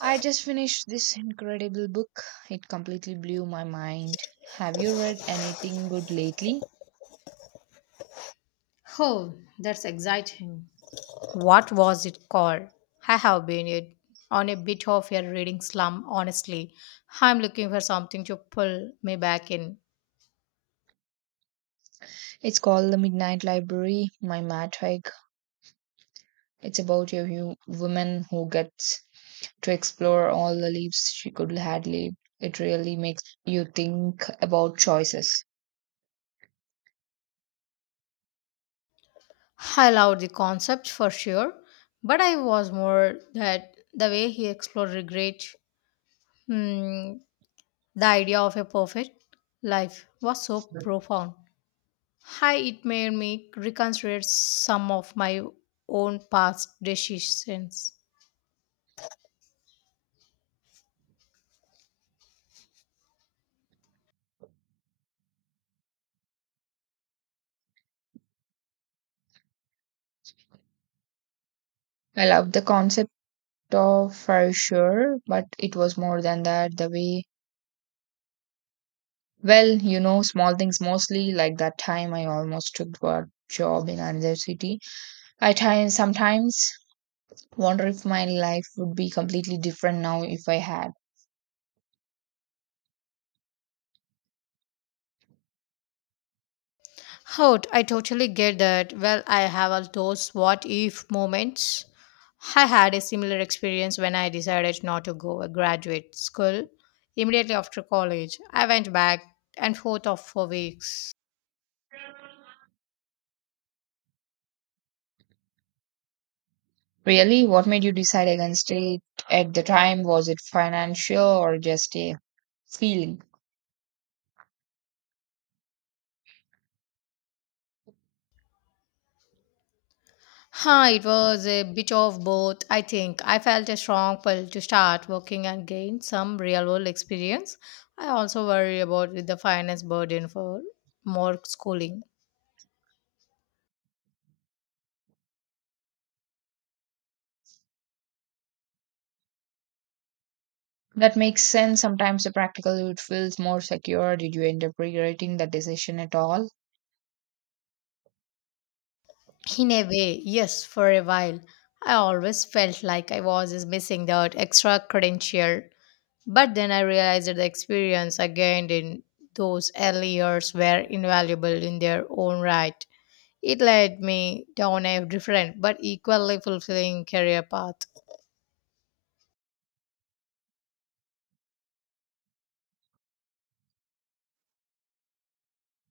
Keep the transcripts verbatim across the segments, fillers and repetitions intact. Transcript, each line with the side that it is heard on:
right: I just finished this incredible book. It completely blew my mind. Have you read anything good lately?
left: Oh, that's exciting. What was it called? I have been it on a bit of a reading slump, honestly. I'm looking for something to pull me back in.
right: It's called The Midnight Library by Matt Haig. It's about a hu- woman who gets to explore all the lives she could had lived. It really makes you think about choices.
left: I loved the concept for sure, but I was more that the way he explored regret, hmm, the idea of a perfect life was so profound. Hi, it made me reconsider some of my own past decisions.
right: I love the concept of for sure, but it was more than that. The way, well, you know, small things mostly, like that time I almost took a job in another city. I try sometimes wonder if my life would be completely different now if I had.
left: Oh, I totally get that. Well, I have all those what if moments. I had a similar experience when I decided not to go a graduate school immediately after college. I went back and forth of for weeks.
right: Really? What made you decide against it at the time? Was it financial or just a feeling?
left: Huh, it was a bit of both, I think. I felt a strong pull to start working and gain some real world experience. I also worry about with the finance burden for more schooling.
right: That makes sense. Sometimes the practical it feels more secure. Did you end up regretting that decision at all?
left: In a way, yes, for a while. I always felt like I was just missing that extra credential. But then I realized that the experience I gained in those early years were invaluable in their own right. It led me down a different but equally fulfilling career path.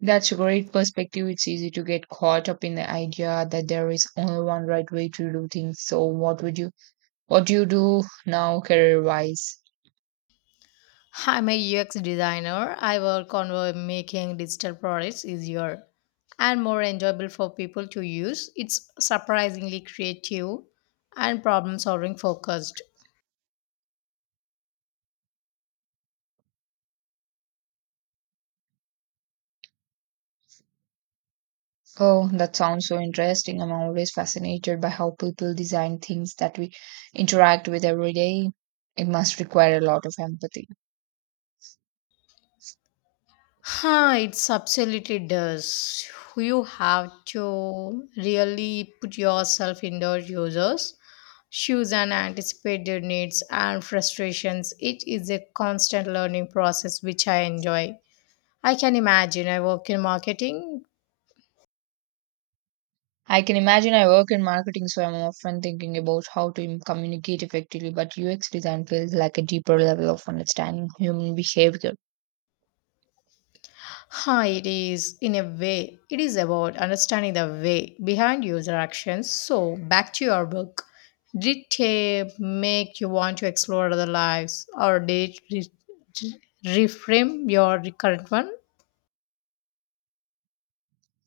right: That's a great perspective. It's easy to get caught up in the idea that there is only one right way to do things. So what would you what do you do now career wise?
left: I'm a U X designer. I work on uh, making digital products easier and more enjoyable for people to use. It's surprisingly creative and problem solving focused.
right: Oh, that sounds so interesting. I'm always fascinated by how people design things that we interact with every day. It must require a lot of empathy.
left: Huh, it's absolutely does. You have to really put yourself in the users' shoes and anticipate their needs and frustrations. It is a constant learning process which I enjoy. I can imagine I work in marketing.
right: I can imagine I work in marketing, so I'm often thinking about how to im- communicate effectively, but U X design feels like a deeper level of understanding human behavior.
left: Hi, it is in a way. It is about understanding the way behind user actions. So, back to your book. Did tape make you want to explore other lives, or did it re- re- reframe your current one?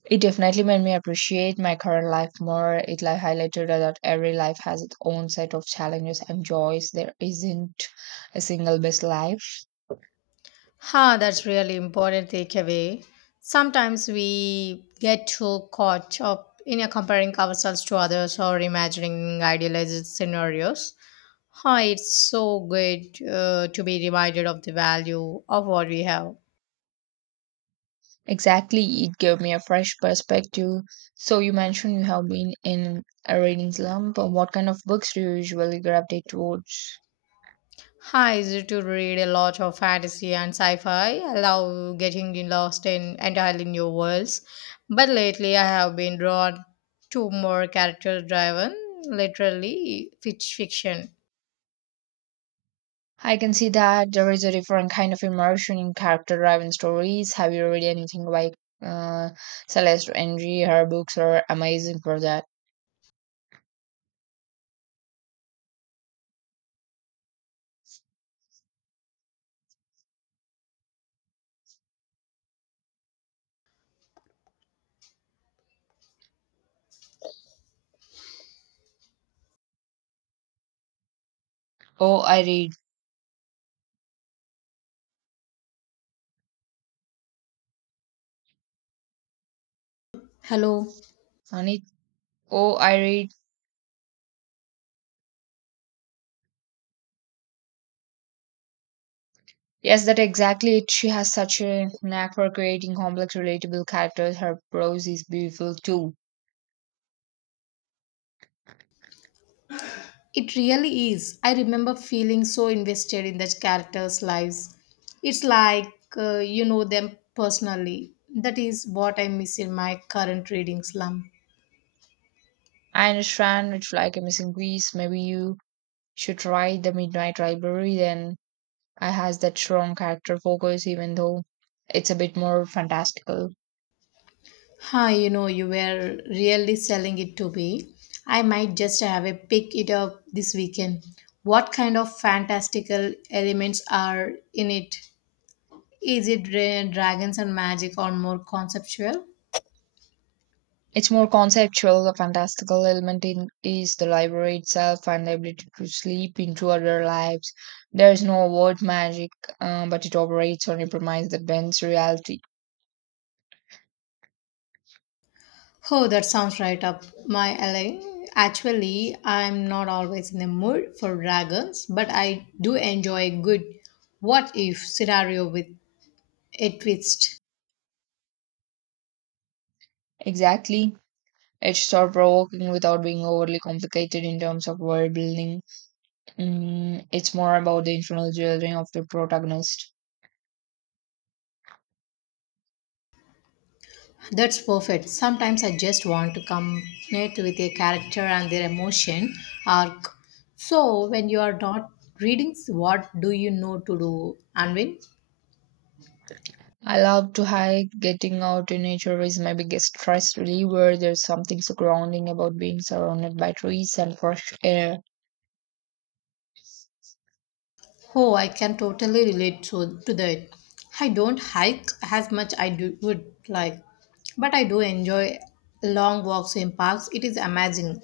right: It definitely made me appreciate my current life more. It like highlighted that every life has its own set of challenges and joys. There isn't a single best life.
left: Ha, that's really important takeaway. Sometimes we get too caught up in a comparing ourselves to others or imagining idealized scenarios. Ha, it's so good uh, to be reminded of the value of what we have.
right: Exactly, it gave me a fresh perspective. So you mentioned you have been in a reading slump. What kind of books do you usually gravitate towards?
left: Hi, easy to read a lot of fantasy and sci-fi. I love getting lost in entirely new worlds. But lately I have been drawn to more character driven, literally fitch fiction.
right: I can see that there is a different kind of immersion in character driven stories. Have you read anything by uh, Celeste Henry? Her books are amazing for that. Oh, I read.
left: Hello.
right: On it. Oh, I read. Yes, that exactly it. She has such a knack for creating complex, relatable characters. Her prose is beautiful too.
left: It really is. I remember feeling so invested in the characters' lives. It's like uh, you know them personally. That is what I miss in my current reading slump.
right: I understand it's like a missing piece. Maybe you should try The Midnight Library then. I has that strong character focus, even though it's a bit more fantastical.
left: Hi, you know, you were really selling it to me. I might just have a pick it up this weekend. What kind of fantastical elements are in it? Is it dra- dragons and magic or more conceptual?
right: Its more conceptual. The fantastical element in, is the library itself and the ability to sleep into other lives. There is no word magic, uh, but it operates on a premise that bends reality.
left: Oh, that sounds right up my alley. Actually, I'm not always in the mood for dragons, but I do enjoy a good what if scenario with a twist.
right: Exactly. It's thought provoking without being overly complicated in terms of world building. Mm, it's more about the internal journey of the protagonist.
left: That's perfect. Sometimes I just want to connect with a character and their emotion arc. So, when you are not reading, what do you know to do, Anvin?
right: I love to hike. Getting out in nature is my biggest stress reliever. There's something so grounding about being surrounded by trees and fresh air.
left: Oh, I can totally relate to, to that. I don't hike as much I do, would like, but I do enjoy long walks in parks. It is amazing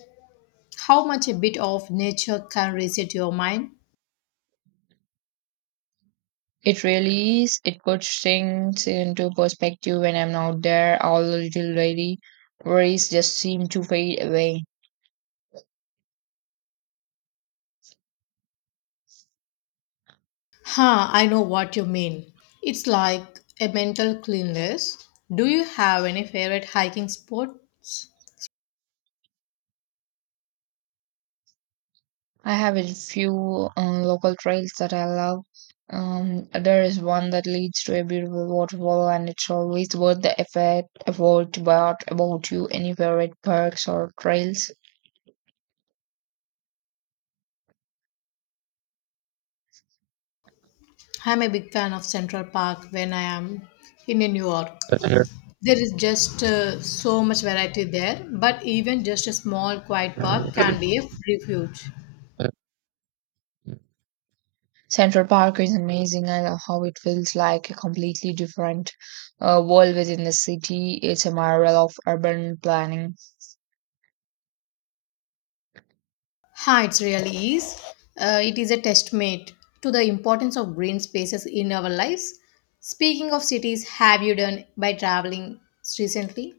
left: how much a bit of nature can reset your mind.
right: It really is. It puts things into perspective when I'm out there. All the little lady worries just seem to fade away.
left: Huh, I know what you mean. It's like a mental cleanliness. Do you have any favorite hiking spots?
right: I have a few um, local trails that I love. Um, there is one that leads to a beautiful waterfall, and it's always worth the effort. Effort about about you. Any favorite parks or trails?
left: I'm a big fan of Central Park when I am in New York. There is just uh, so much variety there, but even just a small quiet park can be a refuge.
right: Central Park is amazing. I love how it feels like a completely different uh, world within the city. It's a marvel of urban planning.
left: Hi, it really is. Uh, it is a testament to the importance of green spaces in our lives. Speaking of cities, have you done by traveling recently?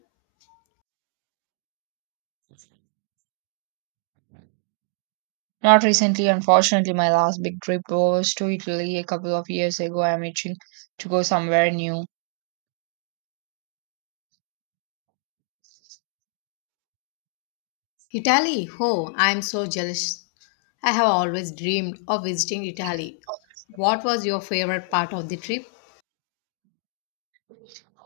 right: Not recently, unfortunately, my last big trip was to Italy a couple of years ago. I'm itching to go somewhere new.
left: Italy, oh, I am so jealous. I have always dreamed of visiting Italy. What was your favorite part of the trip?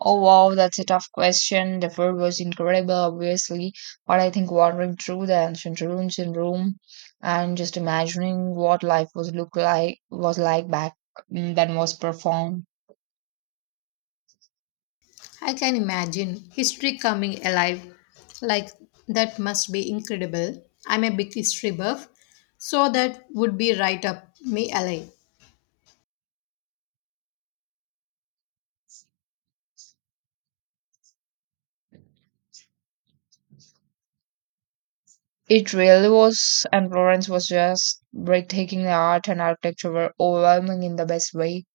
right: Oh wow, that's a tough question. The food was incredible, obviously, but I think wandering through the ancient ruins in Rome and just imagining what life was look like was like back then was profound.
left: I can imagine history coming alive. Like, that must be incredible. I'm a big history buff, so that would be right up me alley.
right: It really was, and Florence was just breathtaking. The art and architecture were overwhelming in the best way.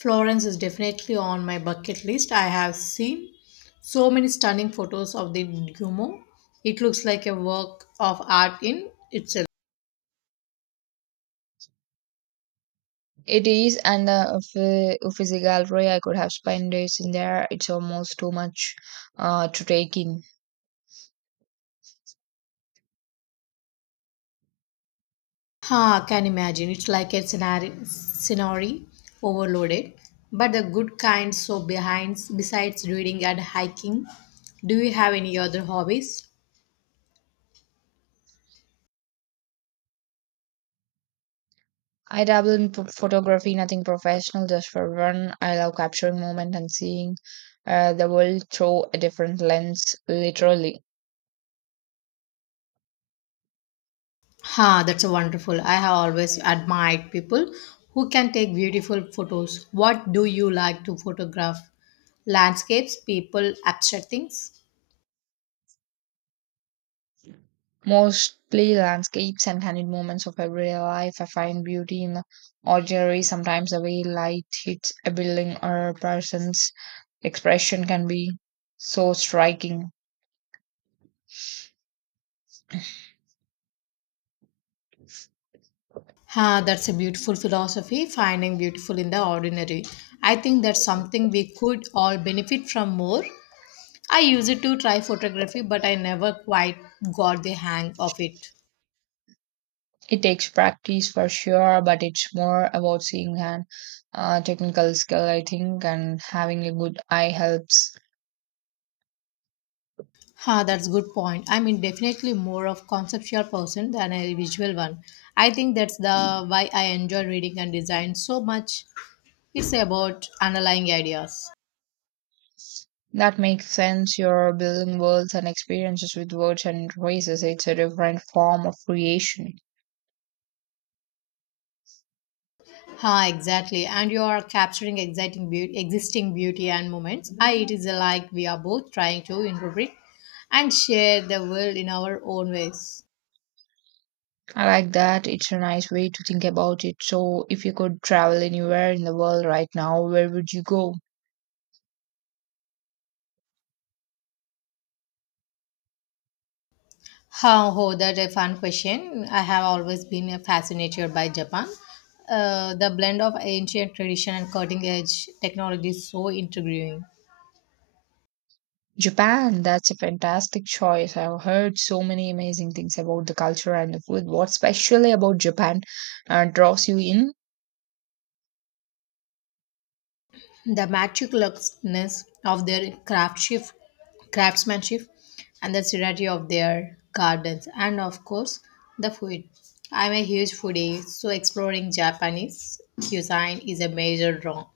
left: Florence is definitely on my bucket list. I have seen so many stunning photos of the Duomo. It looks like a work of art in itself.
right: It is, and uh, Uffi- Uffizi gallery. I could have spent days in there. It's almost too much uh, to take in.
left: Ha, can imagine. It's like a scenario, scenery overloaded, but the good kind. So behind, besides reading and hiking, do you have any other hobbies?
right: I dabble in p- photography, nothing professional, just for fun. I love capturing moment and seeing uh, the world through a different lens, literally.
left: Ha, that's a wonderful. I have always admired people who can take beautiful photos. What do you like to photograph? Landscapes, people, abstract things.
right: Mostly landscapes and candid moments of everyday life. I find beauty in the ordinary. Sometimes the way light hits a building or a person's expression can be so striking.
left: Ha, that's a beautiful philosophy, finding beautiful in the ordinary. I think that's something we could all benefit from more. I used it to try photography, but I never quite got the hang of it.
right: It takes practice for sure, but it's more about seeing and uh, technical skill, I think, and having a good eye helps.
left: Ha, that's good point. I mean, definitely more of conceptual person than a visual one. I think that's the why I enjoy reading and design so much. It's about underlying ideas.
right: That makes sense. You're building worlds and experiences with words and phrases. It's a different form of creation.
left: Ha, exactly. And you are capturing exciting beauty, existing beauty and moments. I, it is like we are both trying to interpret and share the world in our own ways.
right: I like that. It's a nice way to think about it. So, if you could travel anywhere in the world right now, where would you go?
left: Huh, oh, that's a fun question. I have always been uh, fascinated by Japan. Uh, the blend of ancient tradition and cutting edge technology is so intriguing.
right: Japan, that's a fantastic choice. I've heard so many amazing things about the culture and the food. What's specially about Japan uh, draws you in?
left: The meticulousness of their craftsmanship, craftsmanship and the seriety of their gardens, and of course, the food. I'm a huge foodie, so exploring Japanese cuisine is a major draw.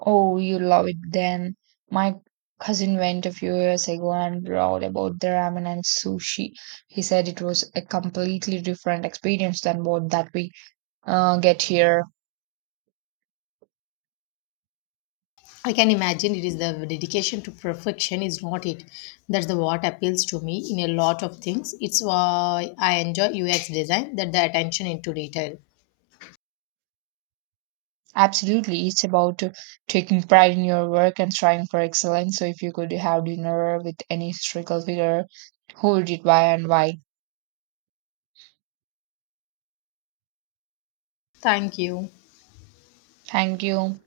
right: Oh, you love it then. My cousin went a few years ago and wrote about the ramen and sushi. He said it was a completely different experience than what that we uh, get here.
left: I can imagine it is the dedication to perfection is not it. That's the what appeals to me in a lot of things. It's why I enjoy U X design that the attention into detail.
right: Absolutely. It's about uh, taking pride in your work and striving for excellence. So, if you could have dinner with any historical figure, who did why and why?
left: Thank you.
right: Thank you.